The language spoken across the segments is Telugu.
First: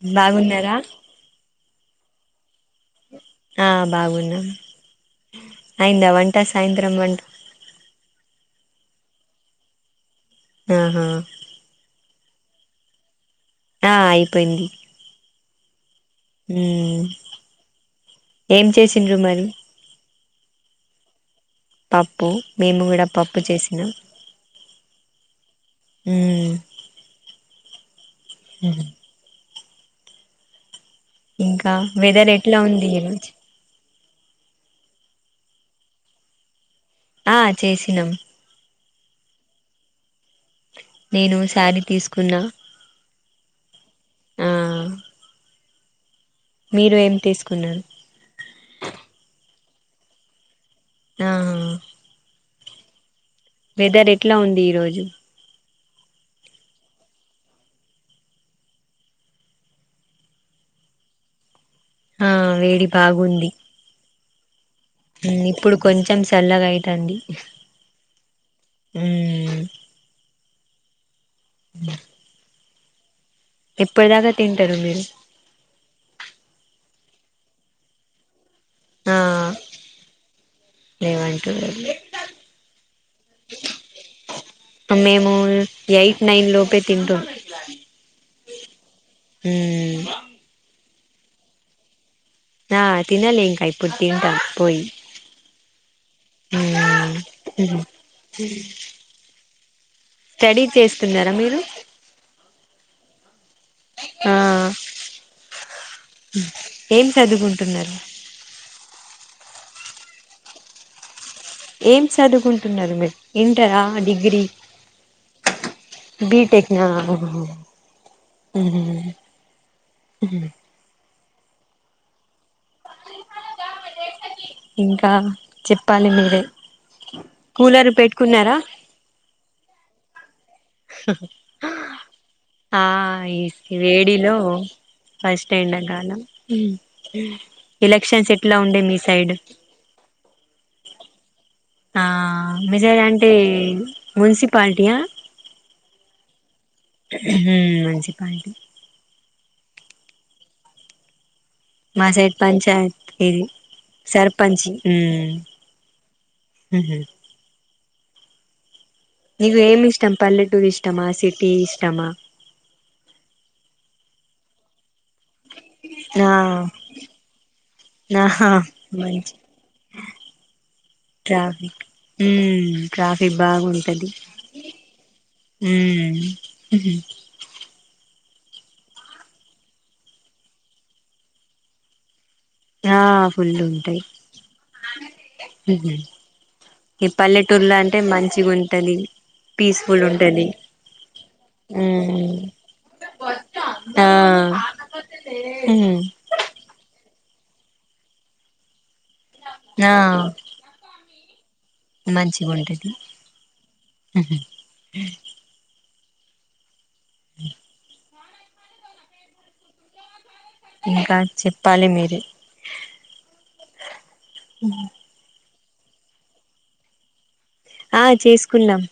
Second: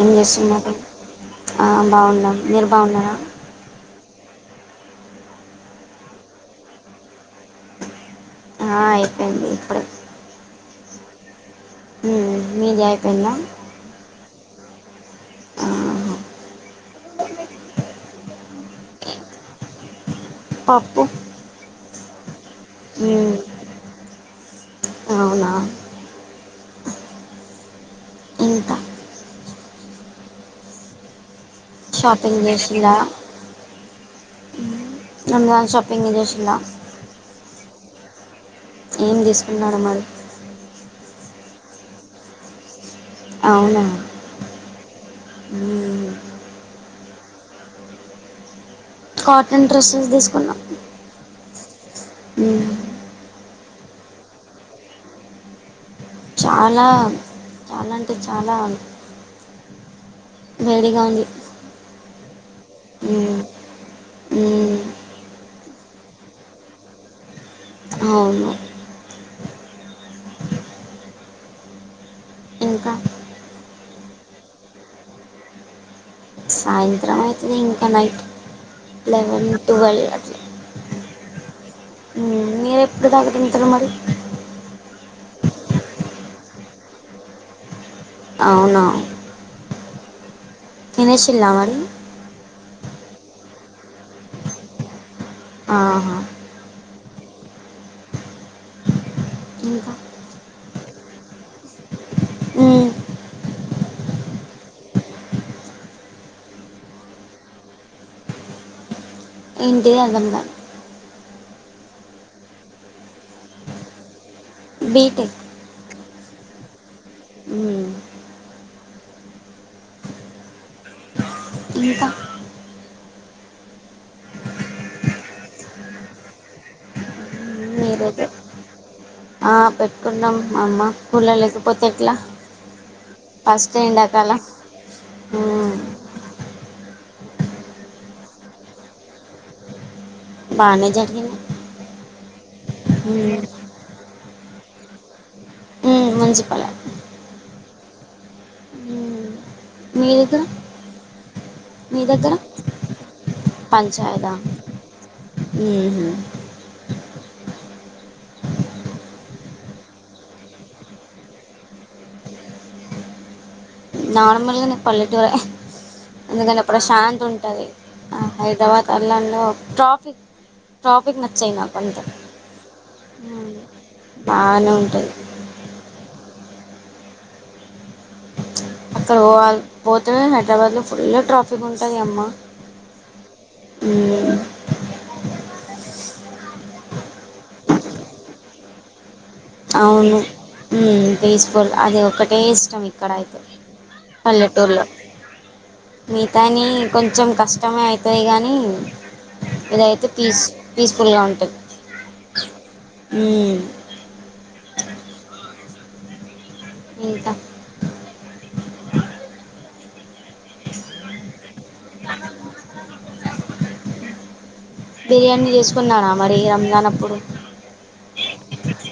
ఏం చేస్తున్నారు బాగున్నారా ఆ బావున్నాం ఆ బాగున్నా అయిందా వంట సాయంత్రం వంట ఆ అయిపోంది ఇప్పుడే ఆహా ఉమ్ మీ జయిపోయిందా ఆ అయిపోయింది ఆ ఉమ్ ఏం చేసిండ్రు మరి పప్పు పప్పు మేము గూడా మ్మ్, పప్పు చేసిన అవునా ఉమ్ ఉంటా ఇంకా వెదర్ షాపింగ్ ఎట్లా ఉంది చేసిందా ఈరోజు రంజాన్ షాపింగు జెషింల్ల ఆ చేసినాం ఏం దీసుకున్నాడొ మరి నేను శారీ తీసుకున్నా అవునా ఆ ఊ మీరు ఏం తీసుకున్నారు కాటన్ డ్రెస్సెస్ దీసుకున్నా ఆ ఉ వెదర్ ఎట్లా ఉంది ఈరోజు చాలా చాలా అంటే చాలా వేడిగా ఉంది ఆ వేడి మ్మ్. బాగుంది మ్మ్. మ్ ఇప్పుడు కొంచెం సల్లగైతాంది అవును మ్ ఉ ఇంకా ఎప్పుడుదాక తింటరు మీరు సాయంత్రం అయితది ఇంకా నైట్ ఆ లెవెన్ టుల్వ్ అట్ల లేవంటున్నారు ఉమ్ మీరెప్పుడు దాకతింటరు మరి [unintelligible] ఎయిట్ నైన్ లోపే తింటు అవునా ఊ తినేషిల్లా మరి నా తినలే ఇంకా ఇప్పుడు తింటా పోయి ఆహ [inaudible] ఇంకా స్టడీ చేస్తున్నారా మీరు మ్మ్. ఆ ఏం సదుకుంటున్నారు ఇంటి అర్దం ల ఏం సదువుకుంటున్నారు మీరు ఇంటరా డిగ్రీ బీటెక్ బిటెక్ నా మ్ మ్మ్. హ ఇంకా ఇంకా చెప్పాలి మీరే కూలరు మీరైతే పెట్టుకున్నారా ఆ పెట్టుకున్నాం మా అమ్మకూలర్ లేకపోతే ఎట్లా ఆ ఈ ఫస్ట్ వేడిలో ఎండాకాలం ఫస్ట్ ఎండ మ్మ్. కాలం ఎలెక్షన్స్ ఎట్ల ఉండే మీ సైడ్ బాగానే జరిగింది ఆ మెసేజ్ అంటే మ్మ్. మున్సిప్ పాల్టీయా మంజిప్పాల ఉహు మంచి పాయింటు మ్మ్. మీ దగ్గర మీ మా దగ్గర సైడ్ పంచాయిత్ ఇది పంచాయతా సర్పంచి మ్మ్. అహ నీగు ఏమి ఇష్టం పల్లెటూర్ ఇష్టమా సిటీ ఇష్టమా నార్మల్ గా నాకు పల్లెటూరే హ్హ్ నా ఎందుకంటే ప్రశాంత్ ఉంటది ఆ నాహా హైదరాబాద్ మంచి అల్లండ్లో ట్రాఫిక్ ట్రాఫిక్ నచ్చయి నా కొంచెం టె బాగుంటది ఊమ్ ఉహుమ్ అక్కడ ఒవాలి పోతేనె హైదరాబాద్ లో ఫుల్ ట్రాఫిక్ ఉంటది అమ్మ ఆ ఫుల్లు ఉంటయ్ మ్మ్ ఊహు ఈ పల్లెటూర్లో అంటే మంచిగుంటది అవును ఊమ్ ఫీస్ ఫుల్ అది హ్మ్ ఒక్కటే ఇష్టం ఇక్కడ అయితే ఆ పల్లెటూర్లో హ్మ్ మిగతాని కొంచెం కష్టమే ఐతది గానీ ఆ ఇదైతే పీస్ పీస్ ఫుల్గా ఉంటది మంచిగుంటది మ్మ్ ఊహ్మ్ ఉమ్ ఇంకా ఉమ్ ఇంకా చెప్పాలి మీరే బిర్యానీ జేసుకున్నారా మరి రంజాన్ అప్పుడు ఆ చేసుకున్నాం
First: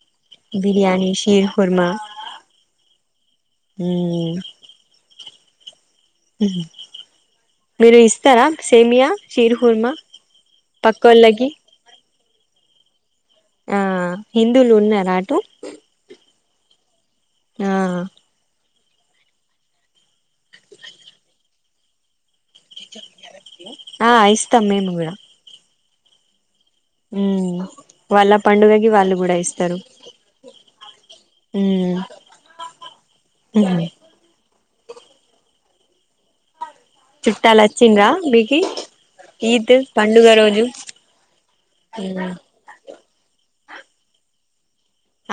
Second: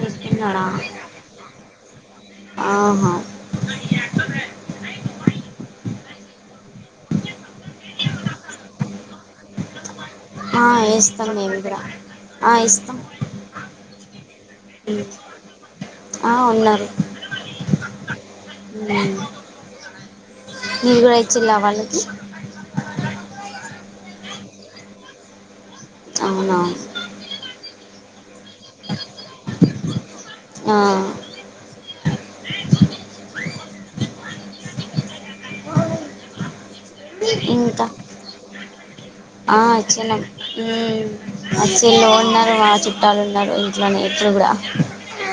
చేసుకున్నాడా బిర్యానీ షీర్ కుర్మా ఆహ ఊ మీరు ఇస్తారా సేమ్యా షీర్ కుర్మ అ ఇస్తం మేము గుడా ఆ ఇస్తం ఆ హిందువులు ఉన్నార అటు ఆ ఉన్నారు ఆ మీరు గుడ ఇచ్చిల్లా వాళ్ళకి ఆ ఇస్తం మేము గుడా అవునా వాళ్ళ పండుగకి వాళ్ళు గూడా ఇస్తరు ఆ ఊ ఊహ్మ్ ఇంకా చుట్టాలొచ్చిండ్రా మీకి ఆ ఈద్ అచ్చినం పండుగ రోజు ఊమ్ అచిల్లు మ్మ్ ఉన్నారు మా చుట్ ట్టాలు ఉన్నారు ఇంట్లోనే ఇప్పుడు గుడ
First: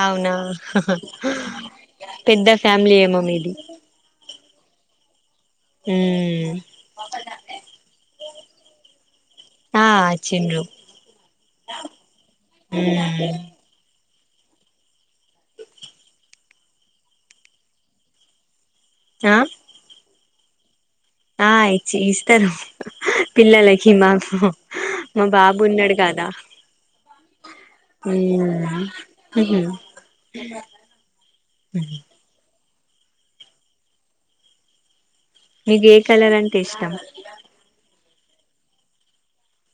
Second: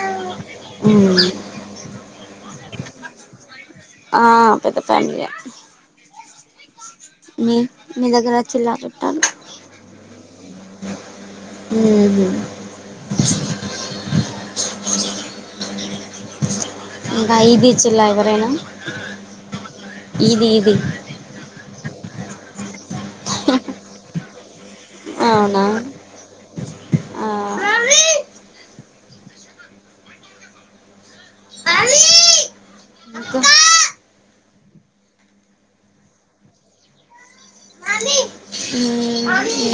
అవునా ఆహా హ పెద్ద ఫ్యామిలీ ఏమో మీది ఆ పెద్ద ఫ్యామిలి ఏ ఊమ్ మీ మీ దగ్గర అచ్చిల్లా చుట్టాలు చిండ్రు ఊహ్మ్ బైదిచ్చిల్ల ఎవరైనా చా ఇది ఇది ఆ ఇచ్చ ఇస్తారు పిల్లలకి మాకు హ మా బాబు అవునా ఉన్నాడు కాదా ఆ ఊమ్ ఊహ్మ్ ఉహు నాకు మీదే కలర్ అంటే ఇష్టం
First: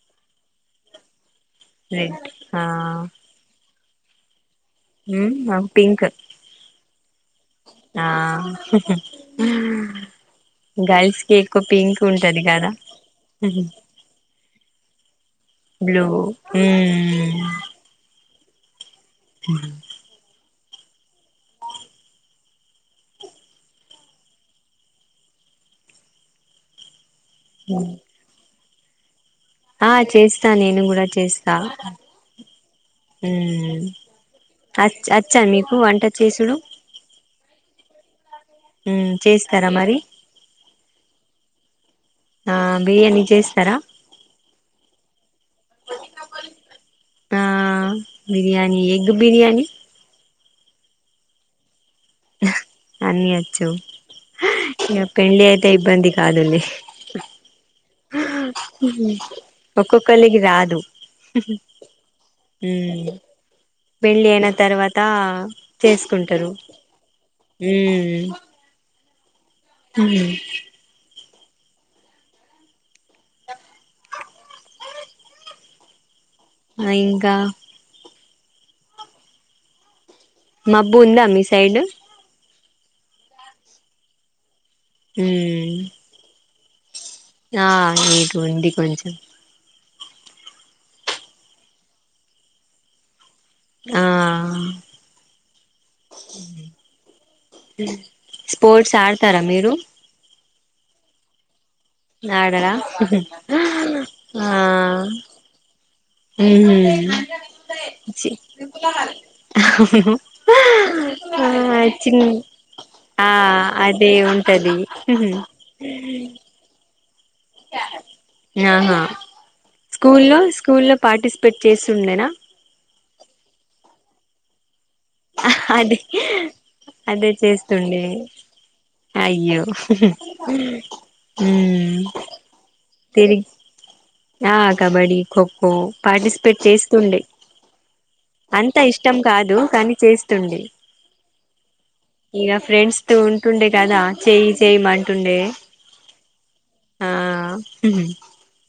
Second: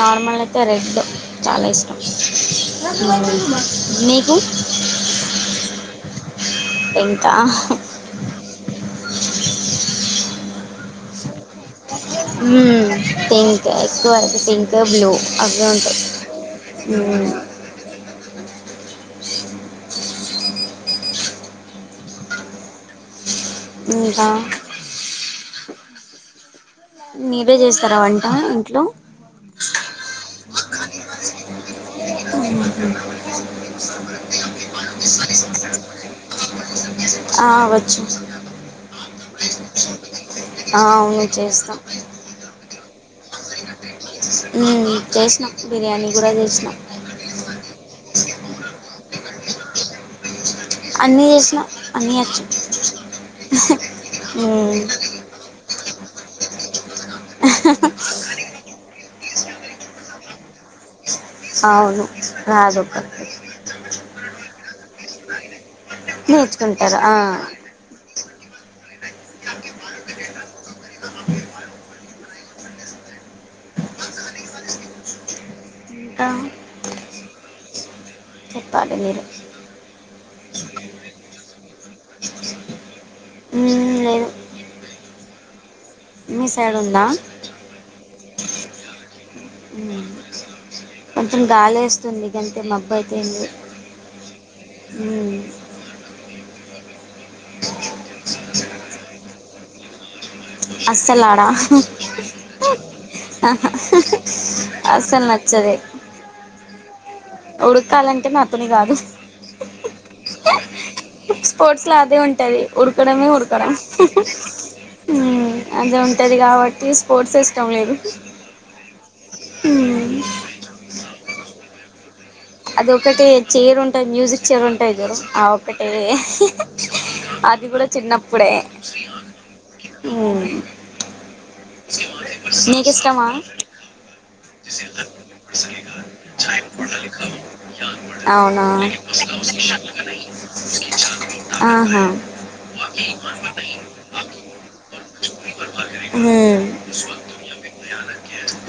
నార్మల్ అయితే రెడ్డు చాలా ఇష్టం రెడ్ ఆ మీకు ఉ నాకు పింక్ పింకా ఆ గర్ల్స్ కి ఎక్కువ పింక్ ఉంటది ఊ కదా పింక్ ఎక్కువ పింక్ బ్లూ అవి ఉంటాయి బ్లూ మ్మ్. ఊమ్ ఉహు ఇంకా మీరే జేస్తారా వంట ఇంట్లో ఆ చేస్తా నేను కూడా చేస్తా ఉ అచ్ ఆచ్చా మీకు వంట చేసుడు ఆ వచ్చు చేస్తారా మరి ఆ అవును చేస్తాం ఆ బిర్యానీ చేస్తారా! ఊ చేసినా బిర్యానీ కూడా చేసినా ఆ బిర్యానీ ఎగ్ బిర్యానీ అన్నీ చేసినా అన్నీ వచ్చు అన్ని వచ్చు ఊ తే ఇబ్బంది కాదులే ఒక్కొక్కలికి రాదు అవును ఉ రాదు ఒకటి పెళ్ళి అయిన తర్వాత చేసుకుంటారు నేర్చుకుంటారు ఆ. ఊ ఉహ్ ఇంకా ఆ ఇంకా చెప్పాలి మీరు మబ్బు ఉందా మీ సైడ్ మ్మ్ లేదు ఊ మీ సైడు ఉందా ఆ ఇటు ఉంది కొంచెం మ్మ్ కొంచెం గాలి వేస్తుంది గంతే మబ్బు అయితే ఎం లేదు ఆ స్పోర్ట్స్ ఆడతారా మీరు అసలు ఆడ ఆడరా ఆ అసలు నచ్చదు ఉమ్ ఉరకాలంటే చి నాతోని కాదు ఆ స్పోర్ట్స్ లో అదే చిన్ ఉంటది ఉరకడమే ఆ ఉరకడం అదే ఉంటది ఉ అదే ఉంటది ఉంటది కాబట్టి స్పోర్ట్స్ ఎ ఇష్టం లేదు ఆహా స్కూల్లో స్కూల్లో పార్టిసిపేట్ చేస్తుండేనా అది ఒకటె చైర్ ఉంటది మ్యూజిక్ చైర్ ఇద్దరూ ఆ ఒకటే అదే అదే అది కూడా చేస్తుండే చిన్నప్పుడే అయ్యో మ్మ్ నీకి ఇష్టమా తిరిగి ఆ కబడ్డీ ఖోఖో పార్టిసిపేట్ చేస్తుండే అవునా అంతా ఇష్టం కా కాదు కానీ చేస్తుండే ఆహా ఇగ ఫ్రెండ్స్ తో ఉంటుండే కదా చేయి చేయ్యమంటుండే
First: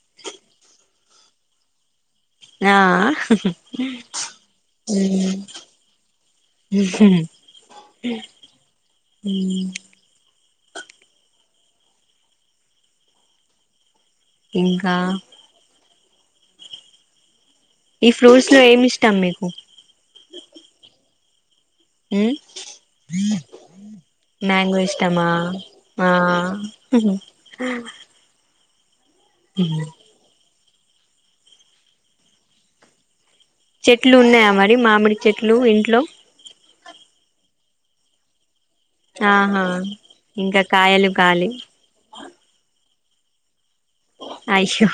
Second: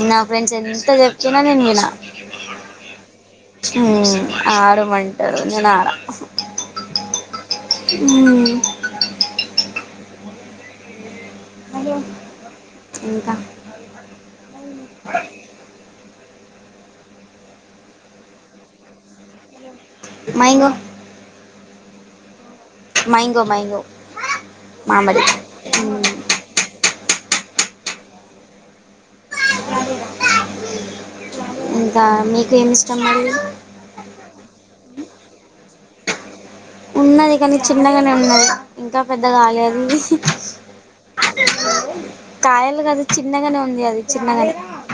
ఊ నా ఫ్రెండ్స్ ఎంత చెప్పిన నేను విన ఆ ఊ ఆడమంటారు నేను ఆడ ఊ ఉమ్, ఇంకా ఇంకా ఈ ఫ్రూట్స్ లో ఏమి ఇష్టాం మీకు మైంగో ఉ మైంగో మైంగో మ్యాంగో మామిడి ఇష్టమా ఉమ్, ఆ ఊ ఉ ఇంకా మీకు ఏమి ఇష్టం మళ్ళీ చెట్లు ఉన్నాయా మరి మామిడి చెట్లు ఇంట్లో ఉన్నయి గానీ చిన్నగానే ఉన్నయి ఇంకా పెద్దగా ఆహా ఎన్ని ఇంకా కాయలు కాలి కాయలు కదా చిన్నగానే ఉం అది చిన్నగా అయ్యో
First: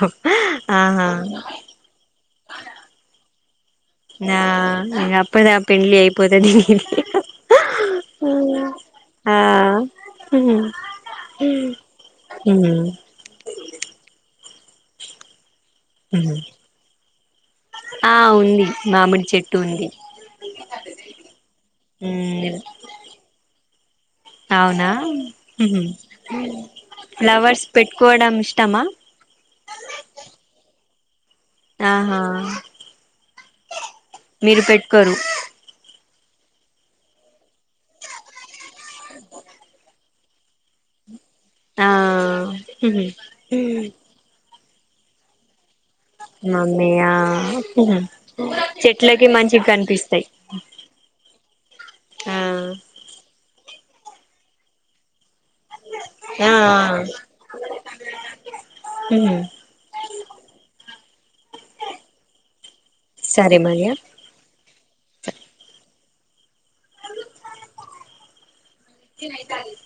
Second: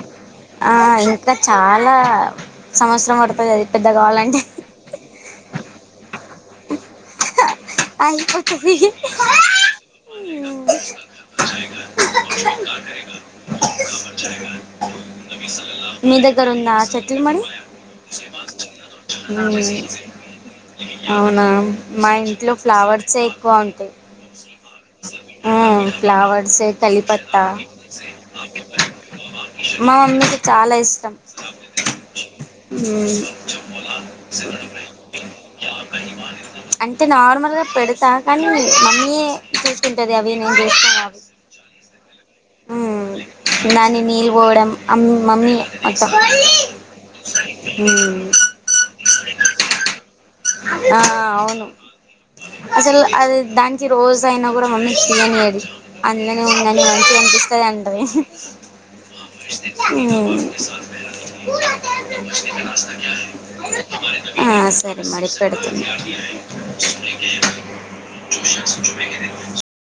ఆ ఆహా ఇంకా చాలా సంవత్సరం పడుతుంది అది పెద్ద నా కావాలంటే అప్పడుదా పెళ్లి అయిపోతది ఇహిహి అయిపోతుంది ఆ ఊ ఉ ఊ మీ దగ్గర ఉందా చెట్ల్ మరి ఆ ఉంది మామిడి అ చెట్టు ఉంది అవునా మైండ్ ఇంట్లో మ్ ఫ్లవర్స్ఎ ఎక్కువ ఉంటాయి. అవునా ఆ ఫ్లావర్స్ ఎ కలిపత్తా ఫ్లవర్స్ పెట్టుకోవడం ఇష్టమా మా మమ్మీకి చాలా ఇష్ ఆహా మీరు పెట్టుకోరు అంటే నార్మల్ గా పెడతా కానీ మమ్మీ ఎ చూసి ది అవి నేను చేస్తాను ఆ ఉ దాన్ని నీళ్ళ పోవడం అమ్ మమ్మీ మొత్తం మమ్మీయా మ్మ్ చెట్లకి మంచి కనిపిస్తాయి. ఆ అవును అసలు అది దానికి రోజు అయినా కూడా మమ్మీ తీయనియది. అందంగా ఆ ఉందని మంచిగా అనిపిస్తది అంటది. ఆ ఉ సరే మారియా మడిపెడత నేనయితాన్